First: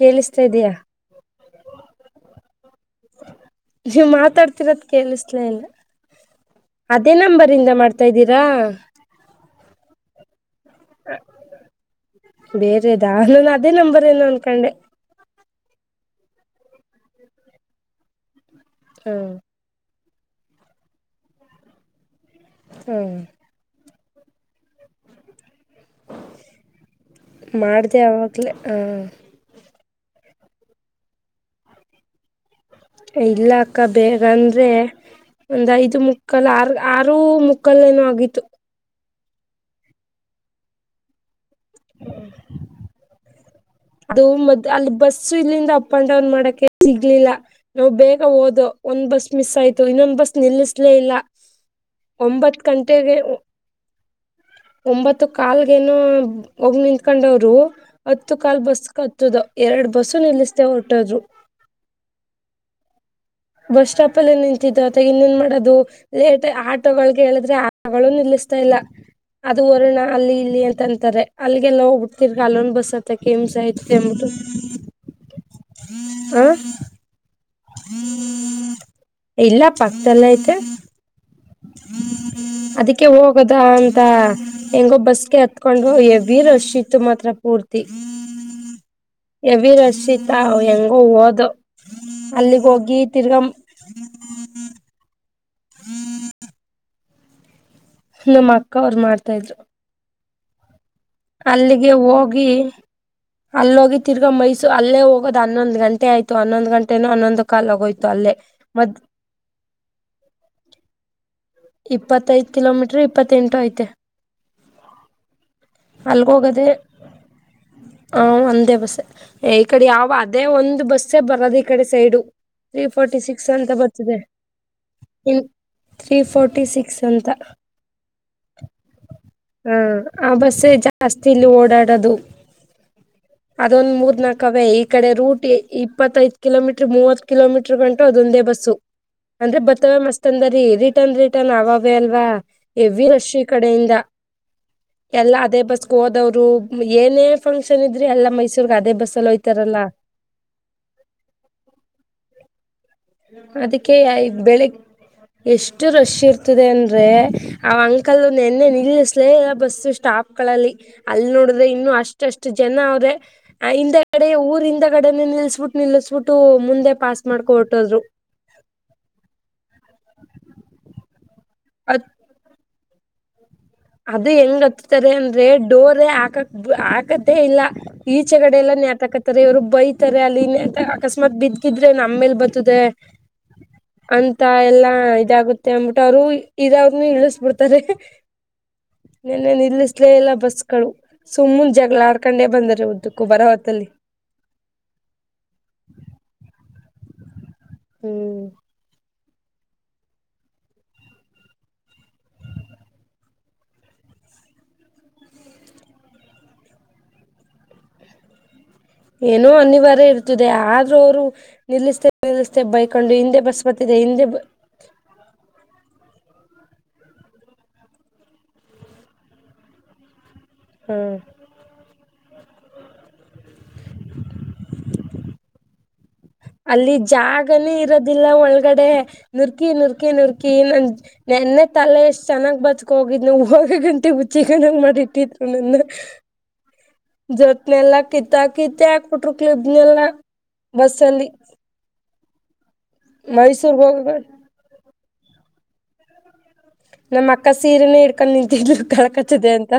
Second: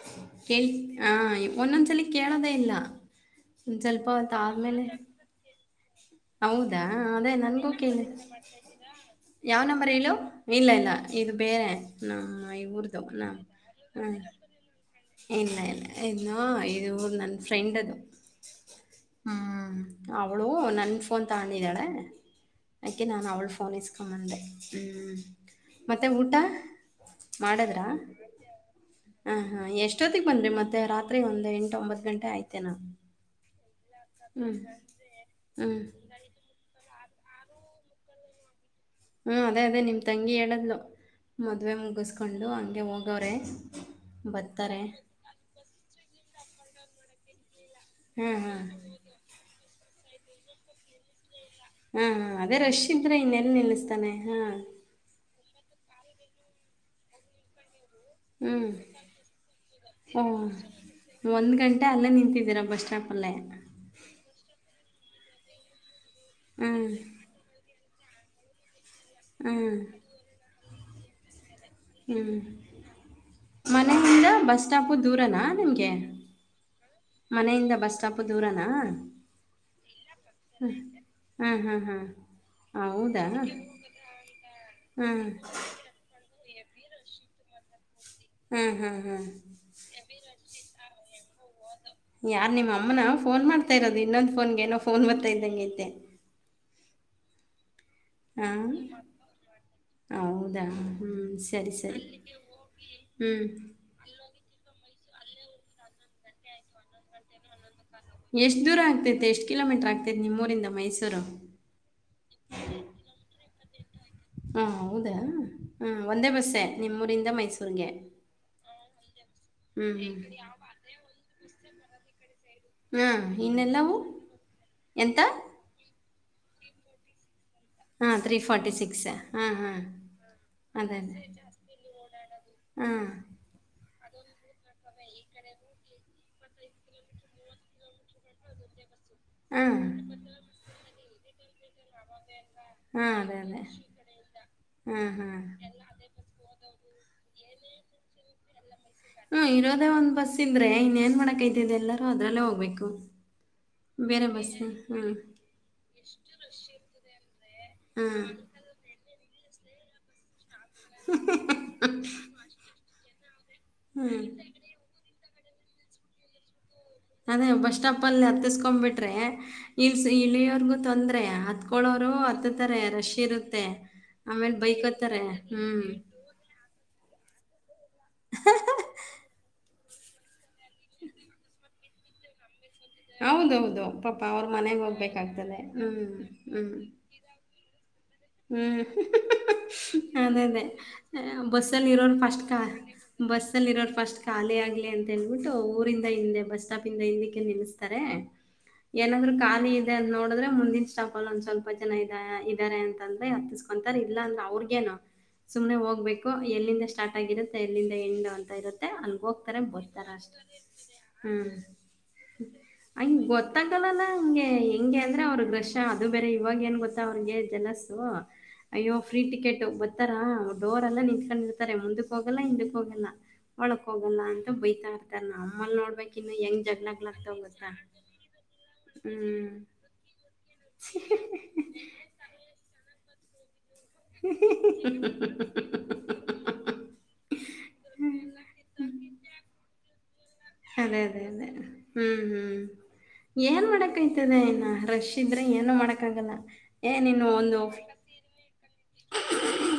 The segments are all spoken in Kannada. ಕೇಳಿಸ್ತಾ ಕೆಳ್ ಇದೀಯಾ ಆ ಒಂದೊಂದ್ಸಲ ಕೇಳೋದೇ ಇಲ್ಲ ಒಂದ್ ಸ್ವಲ್ಪ ನೀವ್ ಹೊತ್ತ ಮಾತಾಡ್ತಿರೋದ್ ಆದ್ಮೇಲೆ ಕೇಳಿಸ್ಲೇ ಇಲ್ಲ ಹೌದಾ ಅದೇ ನಂಬರಿಂದ ನನ್ಗೋ ಕ ಮಾಡ್ತಾ ಇದ್ದೀರಾ ಯಾವ ನಂಬರ್ ಹೇಳಲ್ಲ ಇಲ್ಲ ಇಲ್ಲ ಇದು ಬೇರೆ ನಮ್ಮ ಈ ಊರದು ಬೇರೆದಾ ನಾ ನಾನು ಅದೇ ನಂಬರ್ ಹಾ ಏನೋ ಅನ್ಕೊಂಡೆ ಇಲ್ಲ ಇಲ್ಲ ಇನ್ನು ಇದು ನನ್ನ ಫ್ರೆಂಡದು ಹ್ಮ್ ಅವಳು ನನ್ ಫೋನ್ ತ ಹೊಂಡಿದ್ದಾಳೆ ಅಕ್ಕಿ ಹ್ಮ್ ನಾನ್ ಅವಳು ಫೋನ್ ಇಸ್ ಕಮ್ಮಂದೆ ಹ್ಞ ಮತ್ತೆ ಊಟ ಮಾಡದ್ರ ಮಾಡ್ದೆ ಅವಾಗ್ಲೇ ಹ ಹ ಎಷ್ಟೊತ್ತಿಗೆ ಬನ್ರಿ ಮತ್ತೆ ರಾತ್ರಿ ಒಂದು ಎಂಟು ಒಂಬತ್ತು ಗಂಟೆ ಆಯ್ತು ಇಲ್ಲ ಅಕ್ಕ ಬೇಗ ಅಂದ್ರೆ ಹ್ಞೂ ಒಂದ್ ಹ್ಮ್ ಐದು ಮುಕ್ಕಲ್ ಆರ್ ಯಾರೂ ಮುಕ್ಕಲ್ಲೇನ ಆಗಿತ್ತು ಹ್ಮ್ ಅದೇ ಅದೇ ನಿಮ್ ತಂಗಿ ಹೇಳದ್ಲು ಮದುವೆ ಮುಗಿಸ್ಕೊಂಡು ಹಂಗೆ ಹೋಗೋವ್ರೆ ಅದು ಮ ಅಲ್ಲಿ ಬಸ್ಸು ಇಲ್ಲಿಂದ ಅಪ್ ಅಂಡ್ ಡೌನ್ ಮಾಡಕ ಸಿಗ್ಲಿಲ್ಲ ಹ ನಾವು ಬೇಗ ಹ್ಮ್ ಹ್ಮ್ ಹಓದ ಒಂದ್ ಬಸ್ ಮಿಸ್ ಆಯ್ತು ಇನ್ನೊ ಬಸ್ ನಿಲ್ಲಿಸಲೇ ಇಲ್ಲ ಹಾ ಅದೇ ಒಂಬತ್ ರಶ ಇದ್ರ ಗಂಟೆಗೆ ಇನ್ನೆಲ್ಲ ನಿಲ್ಲಸ್ತಾನೆ ಹಾ ಮ ಕಾಲ್ಗ ಏನ ಒಗ ನಿತ್ಕೊಂಡವ್ರು ಅತ್ತು ಕಲ್ ಹ್ಮ್ ಬಸ್ ಬ ಕತ್ತದ ಎರಡ್ ಬಸ್ಸು ಓ ನಿಲ್ಲಿಸ್ತೇ ಹೊಟದ್ರು ಹಲ್ಲೆ ಬಸ್ ಸ್ಟಾಪ ಅಲ್ಲ ನ್ ನಿಂತಿದ್ದು ಅ ಇನ್ನೇನ್ ಮಾಡೋದು ಇ ಹ್ಮ್ ಆಟೋಗಳಗ್ ಹೇಳಿದ್ರೆ ಮಳು ನಿಲ್ಲಿಸ್ತಾ ಇಲ್ಲ ಅದು ಹ್ಮ್ ವರುಣ ಅಲ್ಲಿ ಇಲ್ಲಿ ಅಂತ ಅಂತಾರೆ ಅಲ್ಲಿಗೆಲ್ಲ ಹ್ಮ್ ಹೋಗ್ಬಿಡ್ತಿರ್ ಕಾಲನ್ ಬಸ್ತ ಕೆಮಸಹಬಟ್ಟ ಮನೆಯಿಂದ ಬಸ್ ಸ್ಟಾಪು ದೂರನಾ ನಿಮ್ಗೆ ಹ ಮನೆಯಿಂದ ಬಸ್ ಸ್ಟಾಪು ದೂರನಾ ಚಲ್ಲ ಐತೆ ಹ್ಮ್ ಹ್ಮ್ ಹ್ಮ್ ಅದಕ್ಕೆ ಹೌದಾ ಹೋಗದ ಅಂತ ಹೆಂಗೊ ಹ್ಮ್ ಬಸ್ಗೆ ಹತ್ಕೊಂಡು ವೀರ ಶತ್ತು ಮಾತ್ರ ಪೂರ್ತಿ ಹ್ಮ್ ಹ್ಮ್ ಹ್ಮ್ ಹೆವಿ ರಶ್ ಇತ್ತ ಹೆವಿ ಓ ಓದು ಯಾರ್ ನಿಮ್ಮ ಅಮ್ಮನ ಫೋನ್ ಮಾಡ್ತಾ ಇರೋದು ಇನ್ನೊಂದು ಫೋನ್ ಏನೋ ಫೋನ್ ಬಂತ್ ಇದ್ದಂಗ ಐತೆ ನಮ್ಮ ಹಾಂ ಅಕ್ಕ ಅವರು ಮಾಡ್ತಾ ಇದ್ರು ಹೌದಾ ಹ್ಞೂ ಸರಿ ಅಲ್ಲಿಗೆ ಸರಿ ಹೋಗಿ ಹ್ಞೂ ಅಲ್ಲೋಗಿ ತಿರ್ಗಾ ಮೈಸೂ ಅಲ್ಲೇ ಹೋಗ ಹನ್ನೊಂದು ಗಂಟೆ ಆಯ್ತು ಹನ್ನೊಂದು ಗಂಟೆನು ಹನ್ನೊಂದು ಕಾಲ್ಏನೋಯ್ತು ಎಷ್ಟು ದೂರ ಆಗ್ತೈತೆ ಎಷ್ಟು ಕಿಲೋಮೀಟ್ರ ಆಗ್ತೈತಿ ನಿಮ್ಮೂರಿಂದ ಮೈಸೂರು ಇಪ್ಪತ್ತೈದು ಕಿಲೋಮೀಟರ್ ಇಪ್ಪತ್ತ ತೆಂಟ ಆಐತೆ [inaudible] ಹಾಂ ಹೌದಾ ಹಾಂ ಒಂದೇ ಬಸ್ಸೇ ಅಲ್ಗೋಗದೆೇ ನಿಮ್ಮೂರಿಂದ ಮೈಸೂರಿಗೆ ಹ- ಒಂದೇ ಬಸ್ಸ ಈ ಕಡೆ ಹ್ಞೂ ಯಾವ ಹ್ಞೂ. ಅದೇ ಒಂದ್ ಬಸ್ಸೇ ಬರದಿ ಇಕಡೆ ಸೈಡು ವಿ ಹಾಂ ಫೋರ್ತಿಸಿಕ್ಸ್ ಅಂತ ಇನ್ನೆಲ್ಲವು ಬರ್ತದೆ ಎಂತ ಇ ತವಿ ಫಾರರ್ಟಿ ಸಿಕ್ಸ್ ಅಂತ ಹಾಂ ತ್ರೀ ಫಾರ್ಟಿ ಸಿಕ್ಸ್ ಹಾಂ ಹ ಹಾಂ ಆ ಬಸ್ಸ ಅದೇ ಅದೇ ಜಾಸ್ತಿ ಇಲ್ಲಿ ಓಡಾಡದು ಹಾಂ ಅದೊಂದ್ ಮೂರು ಮೂರುಣಕವೇ ಈ ಕಡೆ ರೂಟ್ ಇಪ್ಪತ್ತೈದು ಕಿಲೋಮೀಟರ್ ಮೂವತ್ ಕಿಲೋ ಮೀಟರ್ ಗಂಟು ಅದೊಂದೇ ಬಸ್ಸು ಅಂದ್ರೆ ಹಾ. ಬತ್ತವೆ ಮಸ್ತ್ ಅಂದರಿ ರೀ ರಿಟನ್ ರಿಟರ್ನ್ ಅವವೇ ಅಲ್ವಾ ಹಾ ರಶ್ ಈ ಅದೇ ಅದೇ. ಕಡೆಯಿಂದ ಹಾ ಹಾ. ಎಲ್ಲಾ ಅದೇ ಬಸ್ಗೆ ಹೋದವ್ರು ಏನೇ ಫಕ್ಷನ್ ಇದ್ರ ಅಲ್ಲ ಮೈಸೂರ್ಗ ಇದೆ ಬಸ್ಸಲ್ಲಿ ಹ್ಮ ಹೊಯ್ತಾರಲ್ಲ ಇರೋದೇ ಒಂದ್ ಬಸ್ ಇದ್ರೆ ಇನ್ನೇನ್ ಮಾಡಕೈತದೆ ಎಲ್ಲರೂ ಅದ್ರಲ್ಲೇ ಹೋಗ್ಬೇಕು. -ಅದಕ್ಕೆ ಬೇರೆ ಬಸ್ ಬೆಳಗ್ಗೆ ಹ್ಮ್. ಎಷ್ಟು ರಶ್ ಇರ್ತದೆ ಅಂದ್ರೆ ಆ ಕಲ್ಲು ಹ್ಮ್. ನೆನ್ನೆ ನಿಲ್ಸ ಪ್ಲೇ ಎಲ್ಲ ಬಸ್ಸು ಸ್ಟಾಪ್ ಮಕ್ಕಳಲ್ಲಿ ಅಲ್ಲಿ ನೋಡಿದ್ರೆ ಇನ್ನು ಅಷ್ಟಷ್ಟು ಜನ ಅವ್ರೆ ಆ ಹಿಂದೆ ಹ್ಮ್ ಕಡೆ ಊರಿಂದಗಡೆ ನಿಲ್ಸ್ ನಿಲ್ಲಸ್ಬಿಟ್ಟು ನಿಲ್ಲಿಸಸ್ಬಿಟ್ಟು ಮುಂದೆ ಪಾಸ್ ಅದೇ ಮಾಡ್ಕೊ ಬಸ್ ಹೊರ್ಟೋದ್ರು ಸ್ಟಾಪ್ ಅಲ್ಲಿ ಹತ್ತಸ್ಕೊ್ಬಿಟ್ರೆ ಇಲ್ ಇಲ್ಲಿಯವರ್ಗು ತೊಂದ್ರೆಯ ಅದ್ ಹತ್ಕೊಳ್ಳೋರು ಹತ್ತುತ [unintelligible] ರಶ್ ಇರುತ್ತೆ ಅದು ಆಮೇಲೆ ಹೆಂಗ್ ಹತ್ತತಾರೆ ಬೈಕೋತಾರೆ ಅಂದ್ರೆ ಹ್ಮ್ ಡೋರೆ ಹಾಕಕ್ ಹಾಕಕ್ ತ್ತೆ ಇಲ್ಲಾ. ಈಚೆಗಡೆ ಎಲ್ಲನ್ಯಕತ್ತಾರೆ ಇವ್ರು ಬೈಕ್. ಉತ್ತರ ಅಲಿ [inaudible] ಅಕಸ್ಮತ್ ಬಿದ್ದ ಗಿದ್ದ. ದೆ ನಮ್ಮ ಮೇಲೆ ಬತ್ತ. ಹೌದೌದು ಪಾಪ ಅಂತ ಅವ್ರ ಮನೆಗೆ ಎಲ್ಲಾ ಹೋಗ್ಬೇಕಾಗ್ತದೆ ಇದಾಗುತ್ತೆ ಅಂದ್ಬಿಟ್ಟು ಹ್ಮ್ ಅವರು ಹ್ಮ್ ಇದಾದನು ಇಳಿಸಬಿಡ್ತಾರೆ. ಹ್ಮ್. ಹೂ ಹೂ ಅದೇ ಅದೇ ಬಸ್ಗಳು ಸುಮ್ಮನ್ ಬಸ್ಸಲ್ಲಿ ಜಗಳ ಇರೋರು ಫಸ್ಟ್ ಆಡ್ಕೊಂಡೇ ಖಾ ಬಂದರೆ ಉದ್ದಕ್ಕೂ ಬರೋ ಬಸ್ಸಲ್ಲಿ ಹೊತ್ತಲ್ಲಿ ಇರೋರು ಫಸ್ಟ್ ಖಾಲಿ ಆಗ್ಲಿ ಅಂತ ಹೇಳ್ಬಿಟ್ಟು ಊರಿಂದ ಹಿಂದೆ. ಬಸ್ಟಾಪ್ದಿಂದ. ನಿಲ್ಸಿತಾರೆ ಏನ ಅದ್ರೂ. ಖಾಲಿ ಇದೆ ಅಂತ್ ನೋಡಿದ್ರೆ ಮುಂದಿನ ಸ್ಟಾಪಲ್ ಒಂದ ಸ್ವಲ್ಪ ಜನ ಇದ ಇದಾರೆ ಅ. ಅಂದ್ರೆ ಹತ್ತಸ್ಕೊಂತಾರೆ ಇಲ್ಲ ಅಂದ್ರ ಅವ್ರಗೇನು ಸುಮ್ನೆ ಹೋಗ್ಬೇಕು ಎಲ್ಲಿಂದ ಸ್ಟಾರ್ಟ್ ಆಗಿರುತ್ತೆ ಎಲ್ಲಿಂದ ಎಂಡ್ ಅಂತ ಇರುತ್ತೆ. ಅಲ್ಗ ಏನೋ ಹೋಗ್ತಾರೆ ಬರ್ತಾರೆ ಅನಿವಾರ್ಯ ಅಷ್ಟೇ ಇರ್ತದೆ ಆದ್ರೂ ಅವರು ಹ್ಮ್ ನಿಲ್ಲಿಸ್ತೆ ನಿಲ್ಲಿಸ್ತೆ ಹ ಬೈಕೊಂಡು ಹಿಂದೆ ಬಸ್ ಬರ್ತಿದೆ ಗೊತ್ತಾಗಲ್ಲಲ್ಲ ಹಿಂದೆ ಹಂಗೆ ಹೆಂಗೆ ಅಂದ್ರೆ ಅವ್ರ ರಷ್ ಅದು ಬೇರೆ. ಇವಾಗ ಏನ್ ಗೊತ್ತಾ ಅವ್ರಿಗೆ ಜಲಸ್. ಅಯ್ಯೋ ಫ್ರೀ ಟಿಕೆಟು ಬರ್ತಾರಾ. ಡೋರಲ್ಲೆ ಹ್ಮ್ ನಿಂತ್ಕೊಂಡಿರ್ತಾರೆ ಮುಂದಕ್ಕೆ ಹೋಗ. ಇಲ್ಲ ಹಿಂದಕೋಗಲ್ಲ. ಒಳಕ್ ಹೋಗಲ್ಲ ಅಂತ ಬೈತಾ ಇರ್ತಾರೆ ನಾವು. ಲ್ನೋಡ್ಬೇಕು. ಅಲ್ಲಿ ಜಾಗನೇ ಇರೋದಿಲ್ಲ ಒಳಗಡೆ ಹ್ಮ್ ನುರ್ಕಿ ನುರ್ಕಿ ನುರ್ಕಿ ನನ್ ನೆನ್ನೆ ತಲೆ ಎಷ್ಟ್ ಚೆನ್ನಾಗ್ ಬಾಚ್. ಕೋಗಿದ್ನೋ ನವು. ಗಂಟೆ ಹುಚ್ಚಿಗನಂಗ್ ಮಾಡಿ ಇಟ್ಟಿದ್ರು ನನ್ನ. ಜೋತ್ನೆಲ್ಲ ಕಿತ್ತಕ್ ಕಿತ್ಕಕ. ಕೊಟ್ರುಕ್ದ ಎದ್ದಲ. ಅದೇ ಅದೇ ಅದೇ ಹ್ಮ್ ಹ್ಮ್. ಹ್ಮ್. ಏನ್ ಮೈಸೂರ್ಗ್ ಹೋಗ ಮಾಡಕಾಯ್ತದೇ ಇನ್ನ ರಷ್. ಿದ್ರೆ ಏನು ಮಾಡಕ್ಕಾಗಲ್ಲ. ಏ ನೀನು ನಮ್ಮ ಅಕ್ಕ ಒಂದು ಸೀರೆನೆ ಇಡ್ಕೊಂಡ್ ನಿಂತಿದ್ಲು ಕಲ್. ಕಚ್ಚಿದೆ ಅಂತ.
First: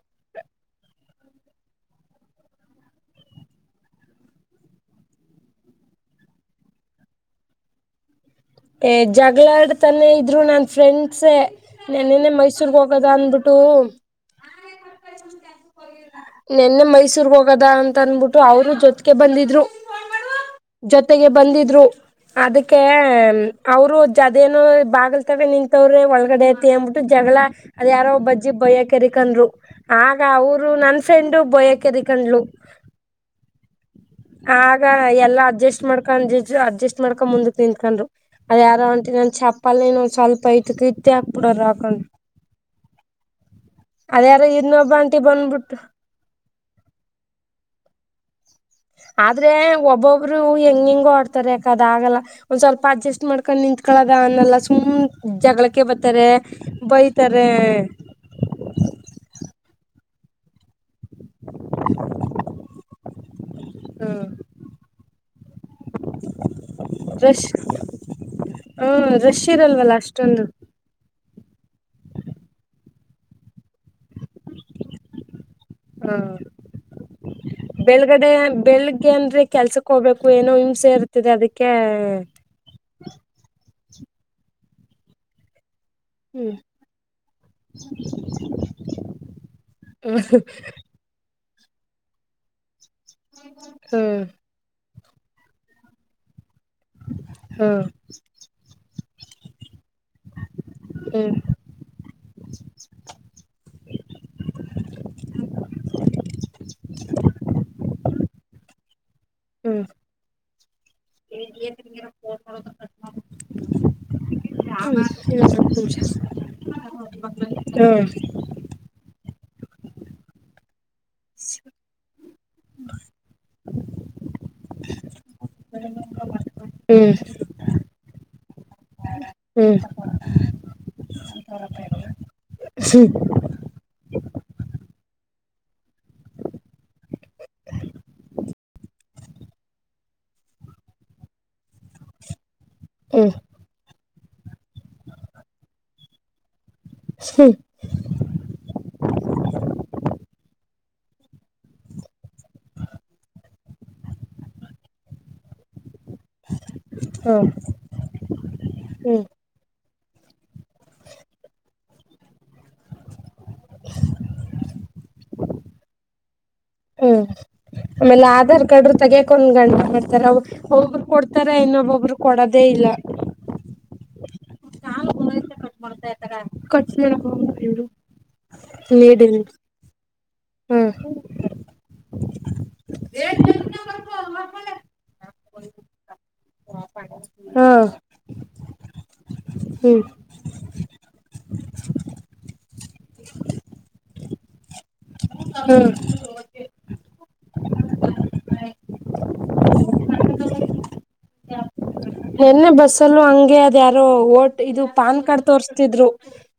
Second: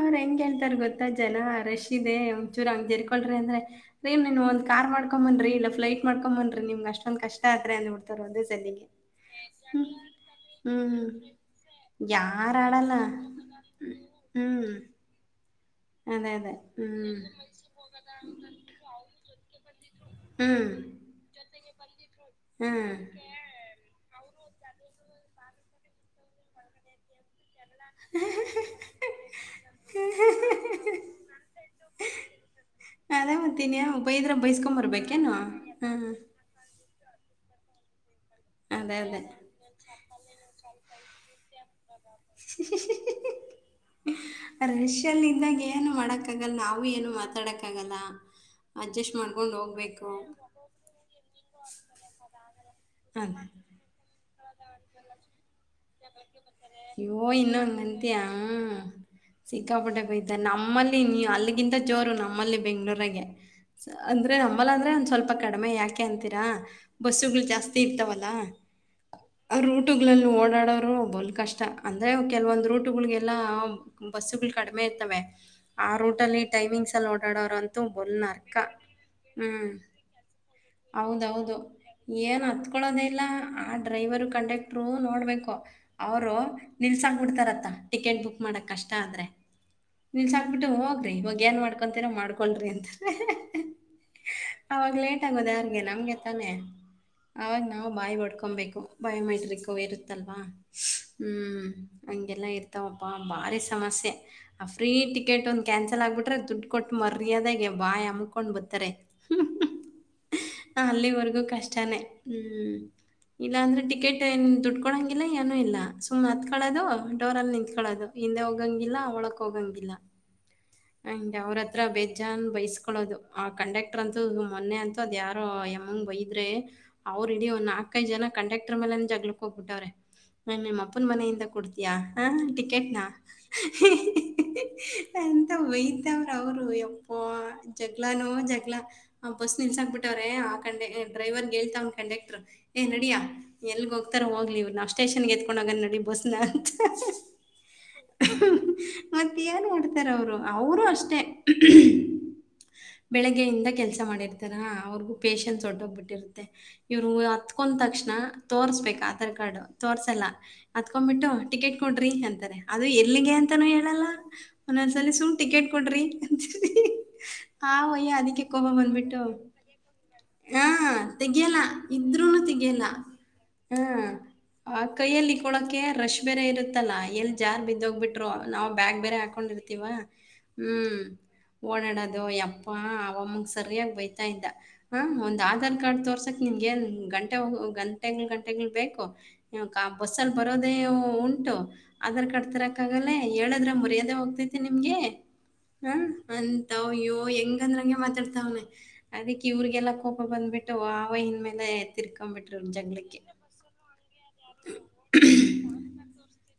ಅವ್ರ ಹೆಂಗ್ ಕೇಳ್ತಾರ ಗೊತ್ತ ಜನ ರಶ್ ಇದೆ ಚೂರ್ ಹಂಗ ಜರ್ಕೊಳಿ ಅಂದ್ರ ರೀ ನೀನ್ ಒಂದ ಕಾರ್ ಮಾಡ್ಕೊಂಡ ಬನ್ರಿ ಇಲ್ಲ ಫ್ಲೈಟ್ ಮಾಡ್ಕೊಂಡ್ ಬನ್ರಿ ನಿಮ್ಗೆ ಅಷ್ಟೊಂದ್ ಕಷ್ಟ ಆದ್ರೆ ಅಂದ್ ಬಿಡ್ತಾರ್ ಒಂದ್. ಏ ಜಗಳಾಡತಾನೆ ಇದ್ರು ನನ್ ಹ್ಮ್ ಫ್ರೆಂಡ್ಸ ನೆನ್ನೆ ನೆ ಯಾರ ಮೈಸೂರ್ಗ್ ಆಡಲ್ಲ ಹೋಗದ ಅಂದಬಿಟ್ಟು. ಹ್ಮ್ [inaudible] ಅದೇ ಅದೇ ನೆನ್ನೆ ಹ್ಮ್ ಮೈಸೂರ್ ಹೋಗದ ಅಂತ ಅನ್ಬಿಟ್ಟು ಅವರು ಜೊತೆಗೆ ಬಂದಿದ್ರು. ಹ್ಮ್ ಜೊತೆಗೆ ಬಂದಿದ್ರು. ಅದಕ್ಕೆ ಹ್ಮ್ ಅವರು. ಅದೇನ ಬಾಗಲ್ತಗ ನಿಂತವ್ರೆ ಒಳಗಡೆ ಐತಿ ಅಂದಬಿಟ್ಟು ಜಗಳ. ಅದ ಯಾರೋ ಬಜ್ಜಿ ಬಯ್ಯ ಕೆರಿಕನ್ರು ಆಗ ಅವರು ನನ್. ಫ್ರೆಂಡು ಬಯಕ್ಕೆದ್ರಕೊಂಡ್ಲು. ಅದೇ ಮತ್ತೀನಿ ಬೈದ್ರ ಬೈಸ್ಕೊಂಡ್ ಆಗ ಬರ್ಬೇಕೇನು ಎಲ್ಲ ಅಡ್ಜಸ್ಟ್ ಹ್ಮ್ ಮಾಡ್ಕೊಂಡಜಿಜ್ಜು ಅಡ್ಜಸ್ಟ್. ಮಾಡ್ಕೊ ಮುಂದಕ್ ನಿಂತ್ಕೊಂಡ್ರು. ಅದ ಯಾರ ಅದೇ ಅದೇ ಹೊಂಟಿಲೆನು ಚಪ್ಪಾಲ ನೀನು. ಸ್ವಲ್ಪ ಐತ ಕಿತ್ತ ಹಾಕ್ಬಿಡು ಅದು ಹಾಕೊಂಡ. ಹ [unintelligible] ಅದ್ಯಾರೋ ಇನ್ನೊಬ್ಬ ಆಂಟಿ ರಷ್ಯಲ್ಲಿದ್ದಾಗ ಬಂದ್ಬಿಟ್ಟು ಏನು ಮಾಡಕ್ಕ ಆಗಲ್ಲ ನಾವು ಏನು ಮಾತಾಡಕ್ಕ ಆಗಲ್ಲ. ಆದ್ರೆ ಒಬ್ಬೊಬ್ರು ಹೆಂಗ ಹೆಂಗ ಆಡ್ತಾರೆ ಯಾಕದ ಆಗಲ್ಲ ಒಂದ್ ಸ್ವಲ್ಪ ಹ ಅಡ್ಜಸ್ಟ್ ಮಾಡ್ಕೊಂಡ್ ನಿತ್ಕಳದ. ಲ್ಲ ಸುಮ್ ಜಗಳಕ ಕೆ ಬರ್ತಾರೆ ಅಯ್ಯೋ ಬೈತಾರೆ. ಇನ್ನೂ ಹಂಗಂತೀಯ ಸಿಕ್ಕಾಪಟ್ಟೆ ಬಯ್ತಾನೆ ನಮ್ಮಲ್ಲಿ. ನೀ ಅಲ್ಲಿಗಿಂತ ಜೋರು ನಮ್ಮಲ್ಲಿ ಬೆಂಗಳೂರಗೆ ಹ್ಮ್ ಅಂದ್ರೆ ನಮ್ಮಲ್ಲಿ ಅಂದ್ರೆ ಒಂದ ಸ್ವಲ್ಪ ಕಡಿಮೆ ಯಾಕೆ ಅಂತೀರಾ ಬಸ್ಸುಗಳು ರಶ್ ಜಾಸ್ತಿ ಇರ್ತಾವಲ್ಲ ಹ್ಮ್ ರಶ್ ಇರಲ್ವಲ್ಲ ರೂಟುಗಳಲ್ಲಿ ಅಷ್ಟೊಂದು ಓಡಾಡೋ. ಬಲ್ ಕಷ್ಟ ಅಂದರೆ ಕೆಲವೊಂದು ರೂಟುಗಳಿಗೆಲ್ಲ. ಬಸ್ಗಳು ಕಡಿಮೆ ಇರ್ತವೆ ಆ ಹ ರೂಟ ಅಲ್ಲಿ ಟೈಮಿಂಗ್ಸ್ ಅಲ್ಲಿ ಓಡಾಡೋರ ಅಂತೂ ಬಲ್ ಬೆಳಗಡೆ ನರ್ಕ ಬೆಳಿಗ್ಗೆ ಅಂದ್ರೆ ಹ್ಮ್ ಕೆಲ್ಸಕ್ ಹೋಗ್ಬೇಕು ಏನೋ ಹಿಂಸೆ ಇರ್ತದೆ ಹೌದೌದು ಅದಕ್ಕೆ ಏನ್ ಹತ್ಕೊಳ್ಳೋದೆ ಇಲ್ಲ. ಡ್ರೈವರು ಕಂಡಕ್ಟ್ರು ನೋಡ್ಬೇಕು. ಅವರು ಹ್ಮ್ ನಿಲ್ಸಾಕ ಬಿಡ್ತಾರತ್ತ ಟಿಕೆಟ್ ಬುಕ್ ಮಾಡಕ್ ಕಷ್ಟ ಆದ್ರೆ ಹ್ಮ್ ನಿಲ್ಸಾಕ್ ಬಿಟ್ಟು ಹೋಗ್ರಿ ಇವಾಗ ಏನ್ ಮಾಡ ಮಾಡ್ಕೊಂತೀರ ಮಾಡ್ಕೊಳ್ರಿ ಅಂತ. ಹ್ಮ್ ಟ ಆಗೋದ್ಯಾರ್ಗೆ ನಮ್ಗೆತ್ತಾನೆ. ಅವಾಗ ಹ್ಮ್ ನಾವ ಬಾಯಿ ಬಡ್ಕೊಂಬೇಕು ಬಾಯಿ ಮಾಡಿದ್ರ. ಯರುತ್ತಲ್ವಾ [unintelligible] ಹ್ಮ್ ಹಂಗೆಲ್ಲಾ ಇರ್ತಾವಪ್ಪಾ ಭಾರಿ ಸಮಸ್ಯೆ ಆ ಫ್ರೀ ಟಿಕೆಟ್ ಒಂದ್ ಕ್ಯಾನ್ಸಲ್ ಆಗ್ಬಿಟ್ರೆ ದುಡ್ಡು ಕೊಟ್ಟ ಮರ್ಯದ್ಯಾಗಿ ಬಾಯಿ ಅಮಕೊಂಡ್ ಬತಾರೆ. ಹ್ಮ್ ಹ ಅಲ್ಲಿವರೆಗೂ ಕಷ್ಟಾನೇ. ಹ್ಮ್ ಇಲ್ಲಾಂದ್ರೆ ಟಿಕೆಟ್. ಟೆನ್ ದುಡ್ಕೋಡಂಗಿಲ್ಲ. ಹ್ಮ್ ಏನು ಇಲ್ಲ ಹ್ಮ್ ಸುಮ್ ಹತ್ಕಳೋದು ಡೋರ್ ಅಲ್ಲಿ ನಿಂತ್ಕೊಳ್ಳೋದು ಹಿಂದೆ ಹೋಗಂಗಿಲ್ಲ ಒಳಗ್ ಹೋಗಂಗಿಲ್ಲ ಹಂಗೆ ಅವ್ರ ಹತ್ರ ಬೇಜನ್ ಬೈಸ್ಕೊಳ್ಳೋದು ಆ ಕಂಡಕ್ಟರ್ ಅಂತೂ ಮೊನ್ನೆ ಅಂತೂ ಅದ ಯಾರೋ ಎಮ್ಮಂಗ ಬೈ ಆದ್ರೆ ಹ್ಮ್ ಅವ್ರ ಇಡೀ ಒನ್ನಾಕ ಕೈ ಜನ ಕಂಡಕ್ಟರ್ ಮೇಲೇನೆ ಜಗಳಕ್ಕ ಹೋಗ್ಬಿಟ್ಟವ್ರೆ. ಏನ್ ನಿಮ್ಮ ಅಪ್ಪನ ಮನೆಯಿಂದ ಕೊಡ್ತೀಯಾ ಹ. ಟಿಕೆಟ್ ನಾ. ಅಂತ ವೈ ಅವ್ರ ಅವ್ರು ಯಪ್ಪೋ ಜಗ್ಲಾನೊ ಜಗ್ಲಾ ಆ ಬಸ್ ನಿಲ್ಸಕ್ ಬಿಟ್ಟ ರೆ ಆ ಕಂಡಕ್ಟ ಏ ಡ್ರೈವರ್ ಹೇಳ್ತಾವ ಕಂಡಕ್ಟರ್ ಏ ನಡಿಯಾ ಹ್ಮ್ ಎಲ್ಗ ಹೋಗ ತ್ತರ ಹೋಗ್ಲಿ ಇವ್ರನಷ್ಟ ಸ್ಟೇಷನ್ಗೆ ಎತ್ಕೊಂಡ ಹೋಗೋನ ನಡಿ ಬಸ್ನ ಅಂತ ಮತ್ತೆ ಏನ್ ಮಾಡ್ತಾರ ಅವರು ಅವರು ಅಷ್ಟೇ [unintelligible] ಬೆಳಗ್ಗೆಯಿಂದ ಕೆಲಸ ಮಾಡಿರ್ತಾರ ಅವ್ರಗೂ ಪೇಶನ್ಸ್ ಒಟ್ಟೊಗ ಬಿಟ್ಟ ಇರುತ್ತೆ ಇವ್ರು ಹ್ಮ್ ಹತ್ತ್ಕೊಂಡ್ ತಕ್ಷಣ ತೋರ್ಸ್ಬೇಕ ಆಧಾರ್ ಕಾರ್ಡ್ ತೋರ್ಸಲ್ಲ ಹತ್ಕೊಬಿಟ್ಟು ಟಿಕೆಟ್ ಕೊಡ್ರಿ ಅಂತಾರೆ ಅದು ಎಲ್ಲಿಗೆ ಅಂತ ತನು ಹೇಳಲ್ಲ. ಒಂದೊಂದ್ಸಲಿ ಸುಮ್ ಟಿಕೆಟ್ ಕೊಡ್ರಿ. ಅಂತೀರಿ ಹ್ಮ್ ಆ ವಯ್ಯ ಆಮೇಲೆ ಅದಕ್ಕೆ ಆಧಾರ್ ಕೋಪ ಕಾರ್ಡ್ ಬಂದ್ಬಿಟ್ಟು ತೆಗ್ಯಕ್ಕೆ ಒಂದ್ ಗಂಟೆ ಮಾಡ್ತಾರೆ ಹಾ ಒಬ್ಬರು ಕೊಡ್ತಾರೆ ತೆಗಿಯಲ್ಲ ಇನ್ನೊಬ್ಬೊಬರು ಇದ್ರೂನು ಕೊಡೋದೇ ತೆಗಿಯಲ್ಲ. ಇಲ್ಲ. ಹಾ ಆ ಕೈಯಲ್ಲಿ ಕೊಳಕೆ ರಶ್ ಬೇರೆ ಕಟ್ ಇರುತ್ತಲ್ಲಾ ಮಾಡಕ್ ಎಲ್ ಹೋಗ್ಬೇಡ ಜಾರ್ ಇವ್ರು ಬಿದ್ದೋಗ್ಬಿಟ್ರು ನಾವ ಬ್ಯಾಗ್ ಬೇರೆ ನೀಡಿಲ್ಲ ಹಾಕೊಂಡಿರ್ತೀವ ಹ್ಮ್ ಓಡಾಡದು ಯಪ್ಪಾ ಅವಮ್ಮಂಗ ಸರಿಯಾಗಿ ಬೈತಾ ಇದ್ದ ಆ ಒಂದ ಆಧಾರ್ ಕಾರ್ಡ್ ತೋರಿಸ ನಿನ್ ಏನ್ ಗಂಟೆ ಹಾ ಗಂಟೆ ಗಂಟೆಗಳ ಬೇಕು. ಹ್ಮ್ ಬಸ್ಸಲ್ಲಿ ಬರೋದೇ ಉಂಟು ಆಧಾರ್ ಕಾರ್ಡ್ ಯಕ್ಕಾಗಲ್ಲ ಹೇಳಿದ್ರೆ ಮರ್ಯಾದೆ ಹೋಗ್ತೈತೆ ನಿಮ್ಗೆ. ಹ್ಮ್ ಹಾ ಅಂತವಯ್ಯೋ ಹೆಂಗಂದ್ರಂಗೆ ಮಾತಾಡ್ತಾವನೆ ಅದಕ್ ಇವ್ರಿಗೆಲ್ಲ ಕೋಪ ಬಂದ್ಬಿಟ್ಟು ಆ ವಯ್ಯನ ಮೇಲೆ ತೀರ್ಕೊಂಬಿಟ್ರೂ ನಿನ್ನೆ ಜಗ್ಳಕ್ಕೆ. ಬಸ್ಸಲ್ಲೂ ಹಂಗೆ ಅದ ಯಾರೋ ಇದು ಪಾನ್ ಕಾರ್ಡ್ ತೋರ್ಸ್ತಿದ್ರು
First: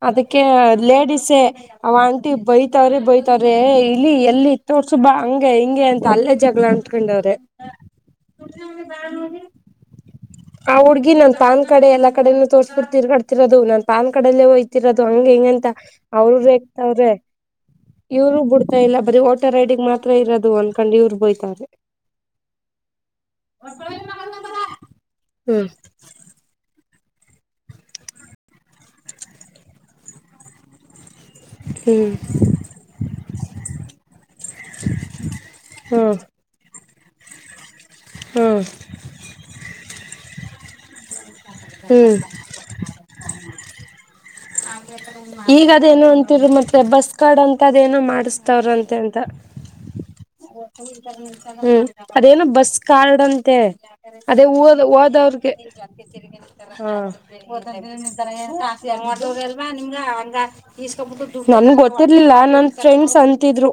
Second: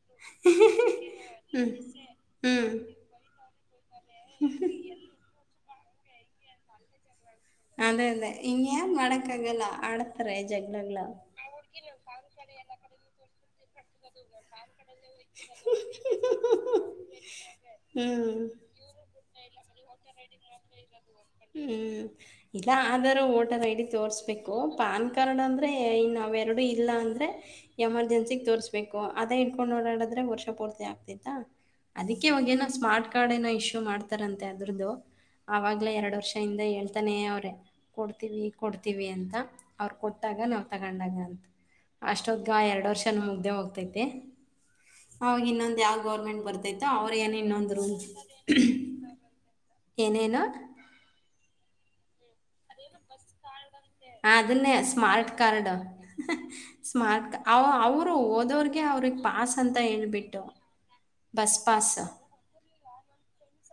ಅದಕ್ಕೆ ಲೇಡಿಸೇ ಹ್ಮ್. ಅವ ಆಂಟಿ ಹ್ಮ್. ಬೈತಾವ್ರೆ ಬೈತ [unintelligible] ಇಲ್ಲಿ ಎಲ್ಲಿ ತೋರ್ಸು ಬಾ ಹಂಗೆ ಹಿಂಗೆ ಹಂಗೆ ಅಂತ ಅಲ್ಲೇ ಜಗಳ ಅಂಟ್ಕೊಂಡವ್ರೆ ಅದೇ ಅದೇ ಇನ್ಯಾನ್ ಮಾಡಕ್ಕಾಗಲ್ಲ ಆಡ್ತಾರೆ ಆ ಜಗ್ಳಗಳು. ಹುಡ್ಗಿ ನನ್ ಪಾನ್ ಕಡೆ ಎಲ್ಲಾ ಕಡೆನುೂ ತೋರ್ಸ್ಬಿಡ್ ತಿರ್ಗಾಡ್ತಿರೋದು ಹೌ ನ [unintelligible] ಪಾನ್ ಕಡಲ್ಲೇ ಹೋಯ್ತಿರದು ಹಂಗ ಹೆಂಗಂತ ಅವ್ರರು ಹತಾವ್ರೆ ಇವರು ಬಿಡ್ತಾ ಇಲ್ಲ ಬರಿ ರೈಡಿಂಗ್ ಮಾತ್ರ ಇರೋದು ಅನ್ಕೊಂಡು ಇವ್ ಹ್ಮ್ ಇಲ್ಲ ಆಧಾರ್ ವೋಟರ್ ಐ ಡಿ ತೋರ್ಸ್ಬೇಕು ಪಾನ್ ಕಾರ್ಡ್ ಹ್ಮ್ ಅಂದ್ರೆ ಇನ್ವ್ರಡು ಇಲ್ಲ ಅ ಎಮರ್ಜನ್ಸಿಗ್ ತೋರ್್ಬೇಕು ಅದೇ ಇಂಕೊಂಡು ನೋಡಾಡಿದ್ರೆ ವರ್ಷ ಪೂರ್ತಿ ಆಗ್ತತಿ [unintelligible] ಹ್ಮ್ ಅದಕ್ಕೆ ಅವವಾಗೇಏನೋ ಸ್ಮಾರ್ಟ್ ಕಾರ್ಡ್ ಏನೋ ಇಶ್ಯೂ ಮಾಡ್ತಾರಂತೆ ಅದ್ರದ್ದು ಆಾಗ್ಲ ಹ್ಮ್ ಎರಡು ಇಂದ ಹೇಳ್ತಾನೆ ಅವ್ರೆ ಕೊಡ್ತೀವಿ ಹ್ಮ್ ಕೊಡ್ತೀವಿ ಅಂತ ಅವ್ರ ಕೊ ಗ ನಾವ್ ತಗೊಂಡಾಗ ಅಂತ ಹ್ಮ್ ಅಷ್ಟೊದ್ಗ ಎರಡ್ ವರ್ಷ ನ ಮುಗ್ದೆ ಹೋಗ್ತೈತೆ ಅವಾಗ ಇನ್ನೊಂದ್ ಯಾವ ಈಗದೇನು ಗೌರ್ಮೆಂಟ್ ಅಂತರು ಮತ್ತೆ ಬರ್ತೈತೋ ಬಸ್ ಅವ್ರ ಏನ್ ಕಡ್ ಇನ್ನೊಂದ್ ಅಂತದ ರೂಲ್ ಏನು ಮಾಡಿಸತಾವ್ರಂತೆ ಎಂತ ಏನೇನು ಹ್ಮ್ ಅದೇನ ಬಸ್ ಕಾರ್ಡ್ಂತೆ ಅದೇ ಅದನ್ನೇ ಹಓದ ಸ್ಮಾರ್ಟ್ ಹೋದವ್ರಿಗೆ ಕಾರ್ಡ್ ಹ ಸ್ಮಾರ್ಟ್ ಅವ ಅವರು ಓದೋರ್ಗೆ ಅವ್ರಿಗೆ ಪಾಸ್ ಅಂತ ಹೇಳ್ಬಿಟ್ಟು [unintelligible] ಬಸ್ ನನ್ಗೆ ಪಾಸ್ ಗೊತ್ತಿರ್ಲಿಲ್ಲ ನ ಫ್ರೆಂಡ್ಸ್ ಅಂತ ಇದ್ರು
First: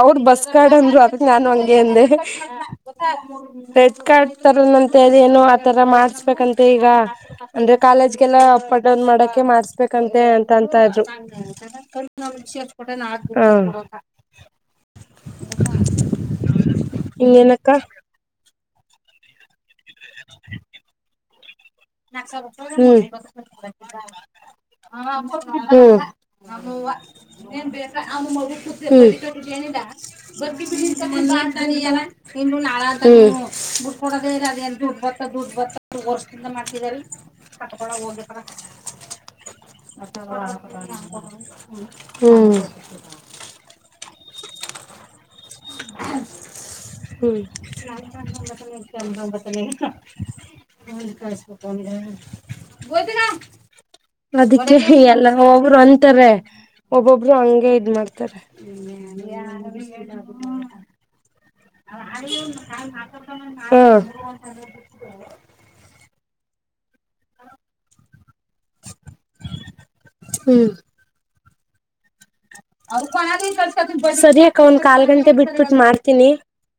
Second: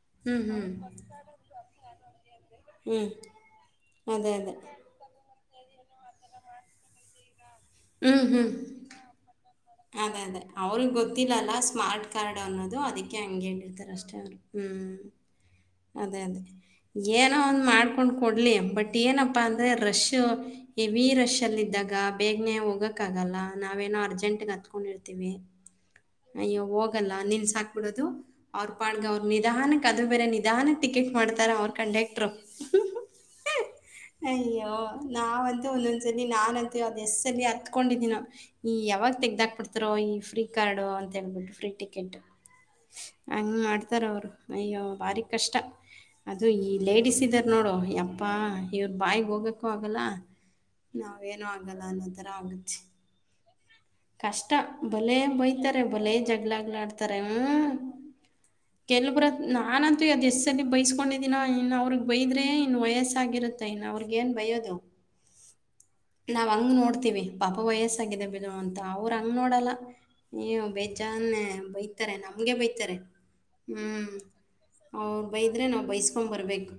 ಅವ್ರ ಹ್ಮ್ ಬಸ್ ಹ್ಮ್ ಕಾರ್ಡ್ ಅಂದ್ರು ಅದ ನಾನು ಹಂಗಗೆ ಅಂದೆ ಹ್ಮ್ ರೆಡ್ ಕಾರ್ಡ್ ಅದೇ ಅದೇ ತರಂತ ಹೇಳ ಏನು ಈ ತರ ಮಾಡ್ಸ್ಬೇಕಂತೆ ಈಗ ಅಂದ್ರೆ ಹ್ಮ್ ಕಾಲೇಜ್ಗೆಲ್ಲ ಹ್ಮ್ ಅಪ್ಪಡೌನ್ ಮಾಡಕೆ ಮಾರ್ ಅದೇ ಅದೇ ಅವ್ರಿಗೆ ಗೊತ್ತಿಲ್ಲಲ್ಲ ಸ್ಮಾರ್ಟ್ ಕಾರ್ಡ್ ಅನ್ನೋದು ಅದಕ್ಕೆ ಹಂಗೆ ಹಾ ಹೇಳಿರ್ತಾರ ಅಷ್ಟೇ ಅವರು ಹ್ಮ್ ಅದೇ ಅದೇ ಏನೋ ಒಂದು ಇನ್ನೇನಕ್ಕ ಮಾಡ್ಕೊಂಡು ಕೊಡ್ಲಿ ಬಟ್ ಏನಪ್ಪ ಅ ರಶ್ಯಾ ಎವಿ ರಷ್ಯಾ ಚಲಿ ಇದಾಗ ಬೇಗನೆ ಹೋಗಕ್ಕ ಆಗಲ್ಲ ನಾವೇನೋ ಅರ್ಜೆಂಟ್ತ್ತ ಹನ್ ಹೋಗಲ್ಲ ನಿಲ್ಸಾಕ್ಬಿಡೋದು. ಅವ್ರ ಪಾಡ್ಗೆ ಅವ್ರು ನಿಧಾನಕ್ಕೆ ಅದು ಬೇರೆ ನಿಧಾನಕ್ಕೆ ಟಿಕೆಟ್ ಮಾಡ್ತಾರೆ ಅವ್ರ ಕಂಡಕ್ಟ್ರು. ಇ ನಾಳಕ ಅಯ್ಯೋ! ಇ ದುಡ್ ಬತ್ತ ದುಡ್ ಬರ್ಷಿಂದ ಮಾಡ [unintelligible] ಅದ ಹೆಸ್ಸಲ್ಲಿ ಹತ್ಕೊಂಡಿದೀನ ಈ ಯಾವಾಗ ತೆಗ ದಕ್ ಈ ಫ್ರೀ ಕಾರ್ಡ್ ಅಂತ ಹೇಳ್ಬಿಟ್ಟು ಫ್ರೀ ಟಿಕೆಟ್ ಹ್ಮ್ ಹಂಗ ಮಾಡ್ತಾರ ಅವ ಅಯ್ಯೋ ಬಾರಕ್ ಕಷ್ಟ ಅದು ಈ ಲೇಡಿಸಸ್ ಹ್ಮ್ ಇದ್ದಾರ ನೋಡು ಯಪ್ಪಾ ಇವ್ರ ಬಾಯ್ಿಗೆ ಹೋಗಕ್ಕೂ ಆಗಲ್ಲ ನಾವೇಏನೋ ಆಗಲ್ಲ ಅನ್ನೋ ತರ ಆಗುತ್ತೆ ಕಷ್ಟ ಅದಕ್ಕೆ ಬಲೇ ಎಲ್ಲ ಒಬ್ರು ಬೈತಾರೆ ಬಲೇ ಅಂತಾರೆ ಜಗಳಾಗ್ಲಾಡ್ತಾರೆ ಒಬ್ಬೊಬ್ರು ಹಂಗಗೆ ಹ್ಮ್ ಇದ ಮಾಡ್ತಾರೆ. ಬೈಸ್ಕೊಂಡ. ದಿನ ಇನ್ ಅವ್ರಗ್ ಬೈದ್ರೆ ಇನ್ ವಯಸ್ಸಾಗಿರುತ್ತೆ ಹ ಇನ್ನು ಅವ್ರಗ ಏನ್ ಬಯೋದು. ನಾವು ಹಂಗ ನೋಡ್. ಪಾಪ ವಯಸ್ಸಾಗಿದೆ ಬಿ. ಅದು ಅವರು ಹಂಗೆ ನೋಡಲ್ಲ ನೀ ಬೇಜನ್. ಬೈತಾರೆ ನ. ಸರಿಯಕ ಒಂದ್ ಕಾಲ್ ಅವ್ರು ಗಂಟೆ ಬೈದರೆ ಬಿಟ್ಬಿಟ್ಟ ನಾವು ಮಾಡ್ತೀನಿ. ಬೈಸ್ಕೊಂಬರ್ಬೇಕು